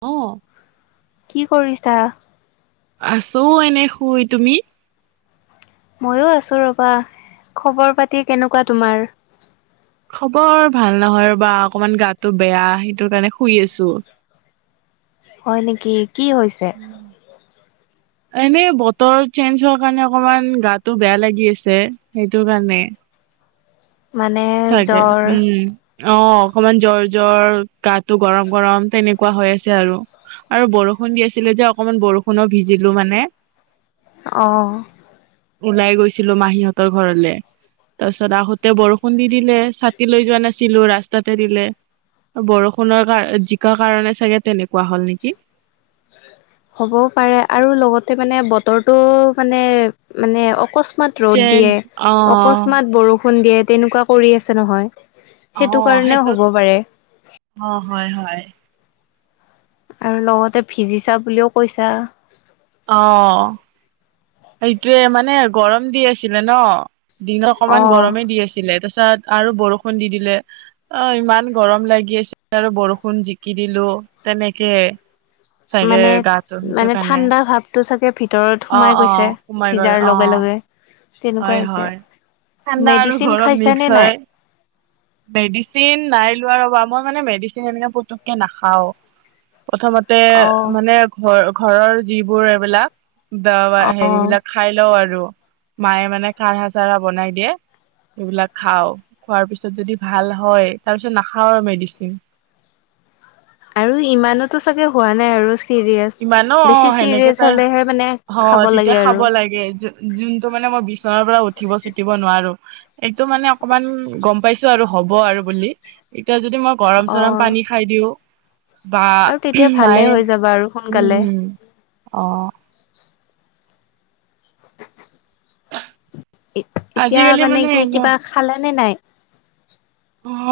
অ'। কি কৰিছা? আছোঁ এনে শুই তুমি? ময়ো আছো ৰ'বা খবৰ-পাতি কেনেকুৱা তোমাৰ? খবৰ ভাল নহয় ৰ'বা। অকনমান গাটো বেয়া, সেইটো কাৰণে শুই আছোঁ। হয় নেকি, কি হৈছে? এনেই বতৰ চেঞ্জ হোৱাৰ কাৰণে অকমান গাটো বেয়া লাগি আছে সেইটো কাৰণে। মানে চাগে জ্বৰ উম, অ', অকনমান জ্বৰ, জ্বৰ, গাটো গৰম, গৰম তেনেক কুৱা হৈ আছে আৰু আৰু বৰষুণ দি আছিলে যে অকমান বৰষুণো ভিজিলো মানে অ'। ওলাই গৈছিলো মাহীহঁতৰ ঘৰলে তাৰ পিছত আহোতে বৰষুণ খুন্দি দিলে ছাতি লৈ যোৱা নাছিলো ৰাস্তাতে দিলে। বৰষুণৰ কাৰ জিকা কাৰণে চাগে তেনেকুৱা হল নেকি। হ'বও পাৰে আৰু লগতে মানে বতৰটো মানে মানে অকস্মাৎ অস্মাতৎ ৰ'দ যেন দিয়ে অ', অকস্মাৎ বৰষুণ দিয়ে তেনেকুৱা কৰি আছে নহয়। সেইটো অ', কাৰণেও সেইটোত হ'ব পাৰে। অ' হয়, হয়। আৰু লগতে ভিজিছা বুলিও কৈছা। অ'। সেইটোৱে মানে গৰম দি আছিলে ন দিনত অকমান অ' গৰমে দি আছিলে তাৰপছত আৰু বৰষুণ দি দিলে। অ', ইমান গৰম লাগি আছিল আৰু বৰষুণ জিকি দিলো তেনেকে। চাগে মানে গাতো সেইটো মানে কাৰণে। ঠাণ্ডা ভাৱটো চাগে ভিতৰত। সোমাই অ', গৈছে অ', সোমাই গ'ল ভিজাৰ লগে অ'। লগে। তেনেকুৱা হয়, হৈছে। হয় ঠাণ্ডা আৰু মেডিচিন গৰম মিক্স খাইছানে নাই? হয়। মেডিচিন নাই লোৱা ৰ'বা, মই মানে মেডিচিনি পুতুককে নাখাওঁ। প্ৰথমতে, অ', মানে ঘৰ, ঘৰৰ যিবোৰ এইবিলাক বা অ', হেৰিবিলাক খাই লওঁ আৰু, মায়ে মানে খাৰা-চাৰা বনাই দিয়ে। এইবিলাক খাওঁ, খোৱাৰ পিছত যদি ভাল হয়, তাৰ পিছত নাখাওঁ আৰু মেডিচিন। আৰু ইমানটো চাগে হোৱা নাই আৰু। চিৰিয়াছ। ইমানো বেছি অ', সেনেকে চিৰিয়াছ তাই, হ'লেহে মানে খাব অ', তেতিয়া লাগে খাব আৰু লাগে। যোনটো মানে মই বিচনাৰ পৰা উঠিব-চুতিব নোৱাৰোঁ। এইটো মানে অকমান গম পাইছোঁ আৰু হ'ব আৰু বুলি, এতিয়া যদি মই গৰম-চৰম অ', পানী খাই দিওঁ, বা আৰু তেতিয়া ভালে মায়ে হৈ যাবা আৰু উম, সোনকালে। উম, অ'। এতিয়া আজিকালি মানে কি, এনে কিবা খালে নে নাই?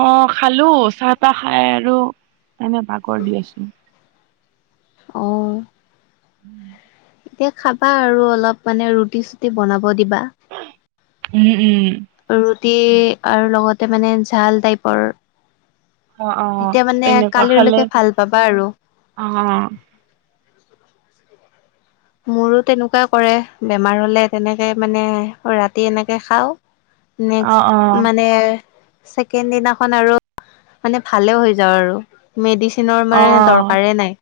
অ', খালোঁ, চাহ-তাহ খাই আৰু এনে বাগৰি আছোঁ। অঁ। ওম [unintelligible] এতিয়া, খাবা আৰু অলপ, মানে ৰুটি-চুটি বনাব দিবা। উম, উম। ৰুটি, আৰু লগতে মানে ঝাল টাইপৰ অ', অ', তেতিয়া মানে, তেনেকুৱা খালে কালিলৈকে ভাল পাবা আৰু। অ'। মোৰো তেনেকুৱাই কৰে, বেমাৰ হ'লে তেনেকে মানে ৰাতি এনেকে খাওঁ নেক্সট, অ', অ', মানে ছেকেণ্ড দিনাখন আৰু, মানে ভালে হৈ যাওঁ আৰু। মেডিচিনৰ মানে অ', দৰকাৰে নাই।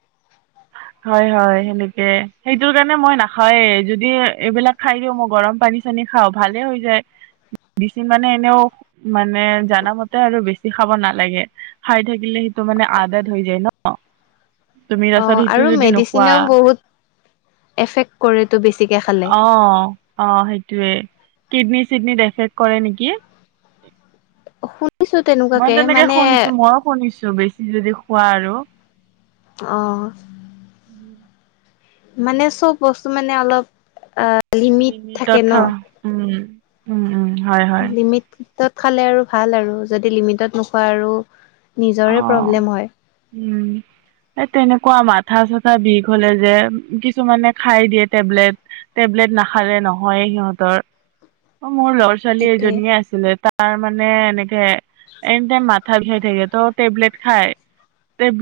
হয়, হয়, সেনেকে সেইটোৰ কাৰণে মই নাখাওঁৱে, যদি এইবিলাক খাই দিওঁ, মই গৰম পানী খাওঁ ভালে হৈ যায়। বছি মানে এনেও, মানে জানা মতে আৰু বেছি খাব নালাগে। খাই থাকিলে সেইটো মানে আদদ হৈ যায় ন', তুমি অ পাছত আৰু মেডিচিনেও বহুত, এফেক্ট কৰেতোঁ বেছিকৈ খালে। অ, অ, সেইটোৱে, কিডনী-চিডনিত এফেক্ট কৰে নেকি? শুনিছোঁ। মই তেনেকে শুনিছোঁ, মইও শুনিছোঁ বেছি যদি খোৱা আৰু অঁ। উও [unintelligible] ম মানে চব বস্তু মানে, অলপ লিমিট থাকে লিমিটত ন'। খাওঁ উম। উম উম হয় হয় লিমিটত খালে আৰু ভাল আৰু, যদি লিমিটত নোখোৱা আৰু নিজৰে অ', প্ৰব্লেম হয় উম। এ তেনেকুৱা মাথা-চাথা বিষ হ'লে যে, কিছুমানে খাই দিয়ে টেবলেট। টেবলেট নাখালে নহয়ে সিহঁতৰ, মোৰ ল'ৰা ছোৱালী সেইটোৱে এজনীয়ে আছিলে, তাৰ মানে এনেকে এনি টাইম মাথা বিষাই থাকে, ত' টেবলেট খায়। উম,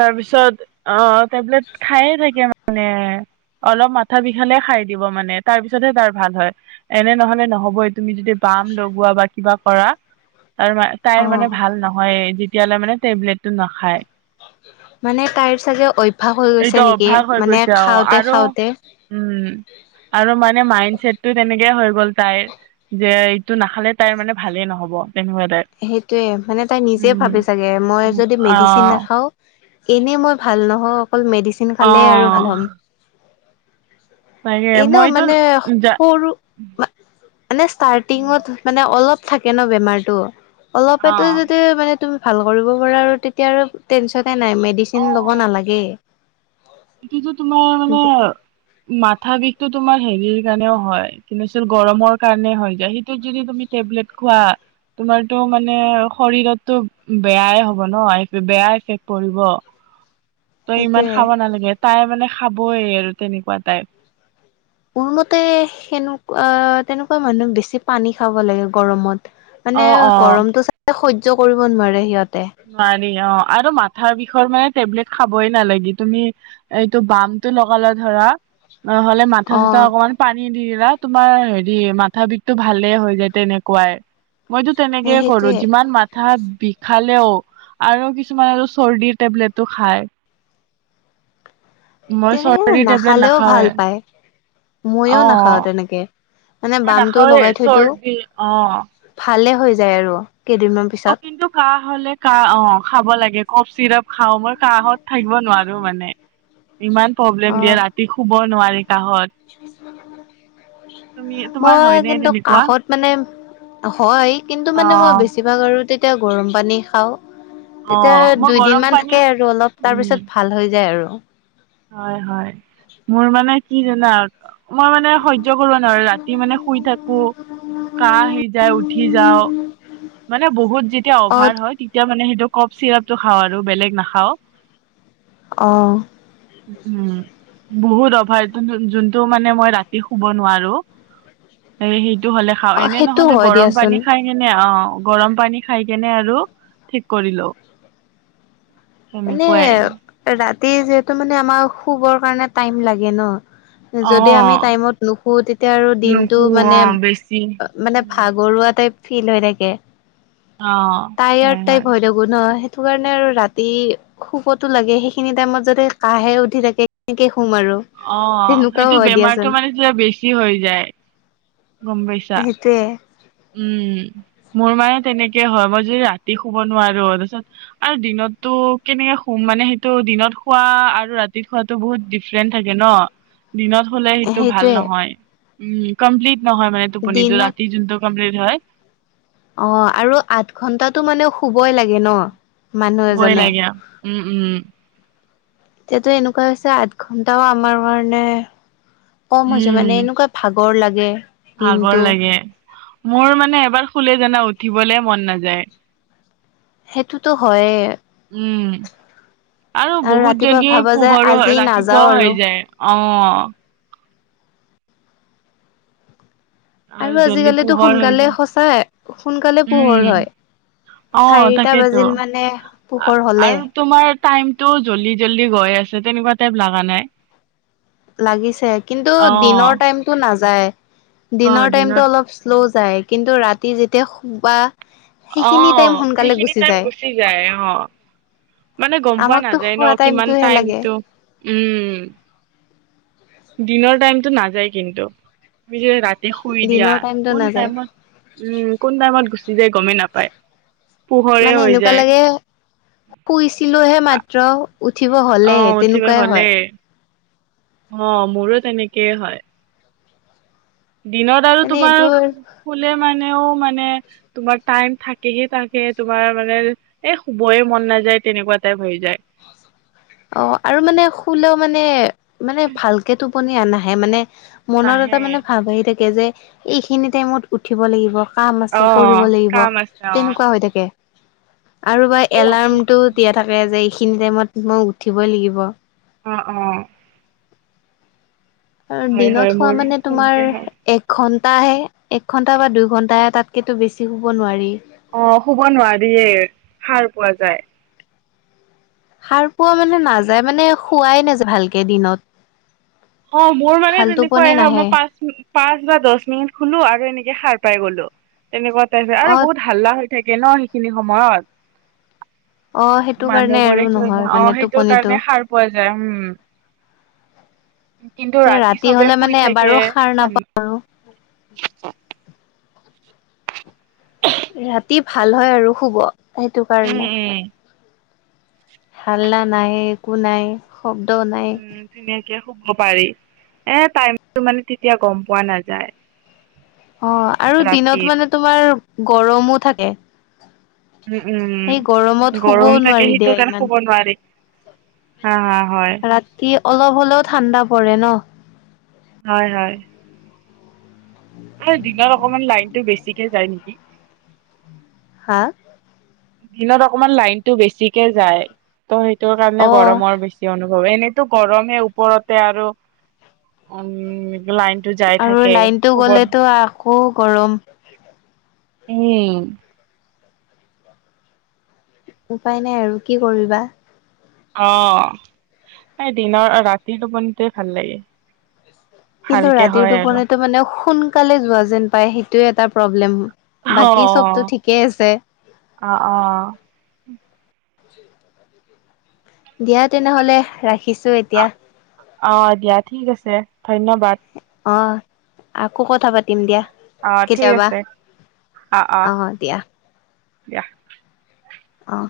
তাৰপিছত অ', টেবলেট খায়ে থাকে মানে। অলপ মাথা বিষালে খাই দিব মানে, তাৰ পিছতহে তাৰ ভাল হয়। এনে নহ'লে নহ'বই তুমি যদি বাম লগোৱা, বা কিবা কৰা তাৰ, অ তাইৰ মানে ভাল নহয়ে যেতিয়ালৈ মানে টেবলেটটো নাখায়। মানে তাইৰ চাগে অভ্যাস হৈ এইটো গৈছে নেকি? অভ্যাস হৈ মানে গৈছে অ খাওঁতে, আৰু খাওঁতে। উম, আৰু মানে মাইণ্ড ছেটটো তেনেকে হৈ গ'ল তাইৰ। যে, এইটো নাখালে তাইৰ মানে ভালে নহ'ব তেনেকুৱা তাই। সেইটোৱে, মানে তাই নিজে ভাবে চাগে, মই যদি অ মেডিচিন নাখাওঁ এনে মই ভাল নহওঁ, অকল মেডিচিন অ খালেহে আৰু ভাল হম। তাকে এনেও মইতো মানে যা সৰু মানে ষ্টাৰ্টিঙত মানে অলপ থাকে ন বেমাৰটো। অলপেতো অ', যদি মানে তুমি ভাল কৰিব পাৰা আৰু তেতিয়া আৰু টেনচন নাই মেডিচিন ল'ব নালাগে। এতিয়াতো তোমাৰ মানে মাথা বিষটো তোমাৰ হেৰিৰ কাৰণেও হয়, [unintelligible] গৰমৰ কাৰণে হয় যায়। সেইটোত যদি তুমি টেবলেট খোৱা তোমাৰটো মানে শৰীৰতটো বেয়াই হ'ব ন বেয়া এফেক্ট পৰিব। [inaudible] ত' ইমান খাব নালাগে, তাই মানে খাবই আৰু তেনেকুৱা টাইপ। মোৰ মতে সেনেকা তেনেকুৱা মানুহ বেছি পানী খাব লাগে গৰমত। মানে অ', অ'। গৰমটো যোনে সহ্য কৰিব নোৱাৰে সিহঁতে। নোৱাৰি অ' আৰু মাথাৰ বিষৰ মানে টেবলেট খাবই নালাগে। তুমি এইটো বামটো লগালে ধৰা, নহ'লে মাথা অ চাথা অকনমান পানী দি দিলা। তোমাৰ হেৰি মাথা বিষটো ভালে হৈ যায় তেনেকুৱাই। মইতো তেনেকে কৰো সেইটোয়ে যিমান মাথা বিষাল লেও আৰু কিছুমান আৰু চৰ্দিৰ টেবলেটটো খায়। মই তেনেকে চৰ্দিৰ টেবলেট নাখালেওঁ ভাল নাখাওৱে পায় মইও অ নাখাওঁ তেনেকে। মানে মই বামটো নাখাওৱে লগাই থৈ দিয়ো চৰ্দি অ ভালে হৈ যায় আৰু কেইদিনমান অ', পিছত কিন্তু কাহঁ হ'লে কাঁহ অ' খাব লাগে ক'ফ চিৰাপ খাওঁ, মই কাঁহত থাকিব নোৱাৰো মানে। ইমান অ প্ৰব্লেম দিয়ে ৰাতি শুব নোৱাৰি কাঁহত। [inaudible] তোমাৰ মই হয়নে কিন্তু তেনেকুৱা কাঁহত মানে হয় কিন্তু অ মানে মই বেছি বেছিভাগ আৰু তেতিয়া গৰম পানী খাওঁ। অ তেতিয়া মই দুই দিন গৰম মান পানী থাকে আৰু অলপ তাৰ উম পিছত ভাল হৈ যায় আৰু। হয়, হয়, মোৰ মানে কি জানা? মই মানে সহ্য কৰিব নোৱাৰো ৰাতি মানে শুই থাকো। কাঁহ আহি যায় উঠি যাওঁ, মানে বহুত যেতিয়া অ অভাৰ হয় তেতিয়া মানে সেইটো ক'ফ চিৰাপটো খাওঁ আৰু বেলেগ নাখাওঁ। অ'। উম। বহুত অভাৰ যোন-যোনটো মানে মই ৰাতি শুব নোৱাৰো। এ সেইটো হ'লে খাওঁ, অ এনে সেইটো নহ'লে হয় গৰম দিয়াচোন পানী খাই কেনে অ'। গৰম পানী খাই কেনে আৰু ঠিক কৰিলো। মানে তেনেকুৱাই। ৰাতি যিহেতু মানে আমাৰ শুবৰ কাৰণে টাইম লাগে ন। অ যদি আমি টাইমত নুশু তেতিয়া আৰু দিনটো নুশু অ মানে বেছি অ', মানে উম ভাগৰুৱা টাইপ ফিল হৈ থাকে। অ হয় টায়াৰদ হয় টাইপ হৈ থাকো ন সেইটো কাৰণে আৰু ৰা এই শুবতো লাগে, সেইখিনি টাইমত যদি কাঁহহে উঠি থাকে কেনেকে শুম আৰু। অ', তেনেকুৱাও সেইটো হয় দিয়াচোন বেমাৰটো মানে যে বেছি হৈ যায়, গম পাইছ সেইটোৱে। উম, মোৰ মানে তেনেকে হয়। মই যদি ৰাতি শুব নোৱাৰো তাৰপিছত আৰু দিনটো কেনেকে শুম মানে সেইটো দিনত শোৱা আৰু ৰাতি শোৱা তো বহুত ডিফাৰেন্ট থাকে ন। দিনত হ'লে সেইটো ভাল সেইটোৱে নহয়। উম, কমপ্লিট নহয় মানে টোপনিটো দিনত ৰাতি যোনটো কমপ্লিট হয়। অ', আৰু আঠ ঘন্টাটো মানে শুবই লাগে ন। মানুহ শুবই এজনে। লাগে উম উম এতিয়াতো এনেকুৱা হৈছে, আঠ ঘন্টাও আমাৰ কাৰণে কম হৈছে মানে উম এনেকুৱা ভাগৰ লাগে। ভাগৰ দিনটো লাগে, মোৰ মানে এবাৰ শুলে জানা উঠিবলে মন নাযায়। সেইটোতো হয়ে। উম, আৰু বহুত ৰাতিপুৱা জলদি, ভাবা যায় পোহৰো আজি নাযাও ৰাতিপুৱাও আৰু হৈ যায়। অ'। আৰু জ্লি আজিকালিতো পোহৰ হৈ সোনকালে যায়, সঁচাই সোনকালে পোহৰ হয়। উম। অ' চাৰিটা তাকেইেতো, বাজিল মানে পোহৰ হ'লে। আৰু তোমাৰ টাইমতটো জল্দি জল্দি গৈ আছে, তেনেকুৱা টাইপ লগা নাই। লাগিছে, কিন্তু অ', দিনৰ টাইমতটো নাযায়, অ', দিনৰ টাইমতটো দিনত অলপ শ্ল' যায়। কিন্তু ৰাতি যেতিয়া শুবা সেইখিনি টাইম অ' সোনকালে সেইখিনি টাইম যায়। গুচি যায়, অ'। মানে গম পোৱা আমাকতো নাযায় ন, খোৱা কিমান টাইমটোহে লাগে টাইমতটো, উম। দিনৰ টাইমতটো নাযায় কিন্তু, তুমি যে ৰাতি শুই দিয়া, দিনৰ টাইমতটো কোন নাযায়। টাইমত উম, কোন টাইমত গুচি যায় গমেই নাপায়। পোহৰে মানে হৈ এনেকুৱা যায়। লাগে, শুইছিলোহে আ- মাত্ৰ। উঠিব অ', হ'লেই উঠিব তেনেকুৱাই হ'লে হয়। অ' মোৰো তেনেকেই হয়। দিনত আৰু মানে তোমাৰ, এইটোৰ খুলে মানেও মানে তোমাৰ টাইম থাকেহে, থাকে, তোমাৰ মানে এ শুবইে মন নাযায় তেনেকুৱা টাইপ হৈ যায়। অ' আৰু মানে শুলও মানে, মানে ভালকে টোপনি আ নাহে মানে মনত এটা নাহে মানে ভাৱ আহি থাকে যে, এইখিনি টাইমত উঠিব লাগিব। কাম আছে কৰিব অ' লাগিব, কাম আছে অ' তেনেকুৱা হৈ থাকে। আৰু বা এলাৰ্মটো দিয়া থাকে যে, এইখিনি টাইমত মই উঠিবই লাগিব। অ' অ'। কাৰণ, হয় হয় দিনত হোৱা মোৰো মানে সেনেকে তোমাৰ হয় এক ঘন্টাহে, এক ঘন্টা বা দুই ঘণ্টাহে তাতকেতো বেছি শুব নোৱাৰি। অ' শুব নোৱাৰিয়েই, সাৰ পোৱা যায়। সাৰ পোৱা মানে নাযায়, মানে খোৱাই নাযায় ভালকে দিনত। অ' মোৰ মানে ভাল টোপনি তেনেকুৱাই হয়, নাহে মই পাঁচিনি পাঁচ বা দহ মিনিট শুলো, আৰু এনেকে সাৰ পাই গ'লো, তেনেকুৱা টাইপে অ আৰু বহুত হাল্লা হয় থাকে ন সেইখিনি সময়ত। অ সেইটো কাৰণে আৰু মানুহবোৰে কি, নহয় অ' মানে সেইটোৰ টোপনিটো কাৰণে সাৰ পোৱা যায়, উম। কিন্তু এতিয়া ৰাতি চবে হলে শুই মানে থাকে, এবাৰো সাৰ ঠা নাপাওঁ আৰু ৰাতি ভাল হয় আৰু শুব, সেইটো উম কাৰণে। উম। হাল্লা নাই, একো নাই, শব্দও নাই। উম ধুনীয়াকে শুব পাৰি, এ টাইমটো মানে তেতিয়া গম পোৱা নাযায়। অ' আৰু দিনত ৰাতিৰ মানে তোমাৰ গৰমো থাকে। উম সেই উম, গৰমত শুবও গৰম থাকে নোৱাৰি দিয়া সেইটো কাৰণে ইমান শুব নোৱাৰি। হা হা হয়। ৰাতি অলপ হ'লেও ঠাণ্ডা পৰে ন। হয় হয়। [inaudible] দিনত অকমান লাইনতটো বেছিকে যায় নেকি। হা? দিনত অকমান লাইনতটো বেছিকে যায়, ত' সেইটোৰ কাৰণে অ গৰমৰ বেছি কি অনুভৱ, এনেইতো গৰমে ওপৰতে আৰু, উম। লাইনটো যাই আৰু থাকে লাইনতটো শুব গ'লেতো আকৌ গৰম। উম। উপায় নাই আৰু কি কৰিবা। অ', এই দিনৰ ৰাতিৰ টোপনিটোয়ে ভাল লাগে। কিন্তু ভালকে ৰাতিৰ হয় আৰু টোপনিটো মানে সোনকালে যোৱা যেন পায় সেইটোৱে এটা প্ৰব্লেম। বাকী অ', চবতো ঠিকেই অ', আছে অ', অ। দিয়া তেনেহলে ৰাখিছোঁ অ এতিয়া। অ', দিয়া ঠিক আছে ধন্যবাদ। অ', আকৌ কথা পাতিম দিয়া। অ', ঠিক কেতিয়াবা আছে অ', অ', দিয়া। অ'।